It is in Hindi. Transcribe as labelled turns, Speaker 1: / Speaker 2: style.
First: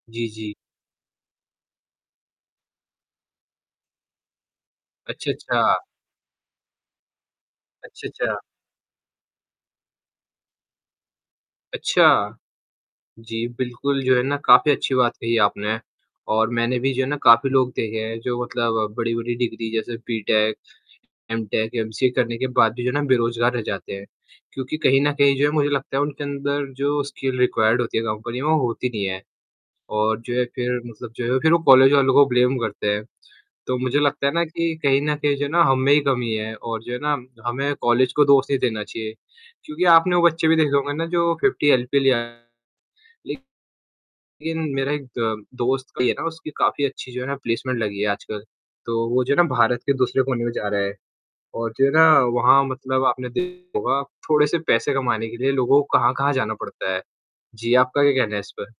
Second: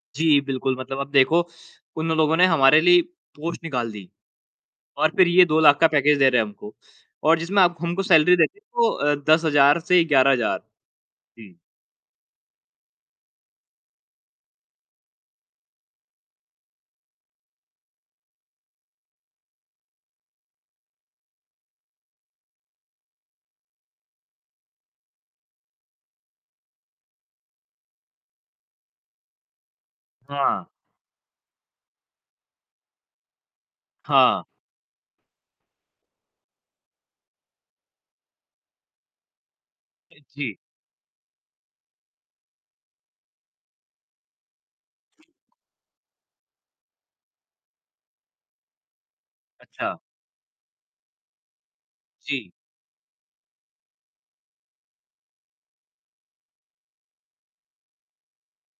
Speaker 1: जी,
Speaker 2: जी,
Speaker 1: जी।
Speaker 2: बिल्कुल। मतलब अब देखो उन लोगों ने हमारे लिए पोस्ट निकाल दी और फिर
Speaker 1: अच्छा,
Speaker 2: ये 2
Speaker 1: अच्छा।
Speaker 2: लाख का पैकेज दे रहे हैं हमको और जिसमें आप हमको
Speaker 1: अच्छा,
Speaker 2: सैलरी
Speaker 1: अच्छा।
Speaker 2: देते हैं वो अ, 10000 से 11000। जी।
Speaker 1: अच्छा। जी बिल्कुल, जो है ना काफ़ी अच्छी बात कही आपने और मैंने भी जो है ना काफ़ी लोग देखे हैं जो मतलब बड़ी-बड़ी डिग्री जैसे बीटेक, एमटेक, एमसीए करने के बाद भी जो है ना बेरोज़गार रह जाते हैं क्योंकि कहीं न कहीं जो है मुझे लगता है उनके अंदर जो स्किल रिक्वायर्ड होती है कंपनी में होती नहीं है और जो है
Speaker 2: हाँ।
Speaker 1: फिर मतलब जो है फिर वो कॉलेज वालों को ब्लेम करते हैं, तो मुझे लगता है
Speaker 2: हाँ।
Speaker 1: ना कि कहीं न कहीं जो है ना हम में ही कमी है और जो है ना हमें कॉलेज को दोष नहीं देना चाहिए क्योंकि आपने
Speaker 2: अ,
Speaker 1: वो बच्चे भी
Speaker 2: जी।
Speaker 1: देखे होंगे ना जो 50 एलपीए ले आया, लेकिन मेरा एक द दोस्त की है ना उसकी काफ़ी अच्छी जो है ना प्लेसमेंट लगी है आजकल। तो वो जो है ना भारत के
Speaker 2: अच्छा।
Speaker 1: दूसरे कोने में जा रहा है और जो है ना
Speaker 2: जी।
Speaker 1: वहाँ मतलब आपने देखा होगा थोड़े से पैसे कमाने के लिए लोगों को कहाँ-कहाँ जाना पड़ता है। जी, आपका क्या कहना है इस पर?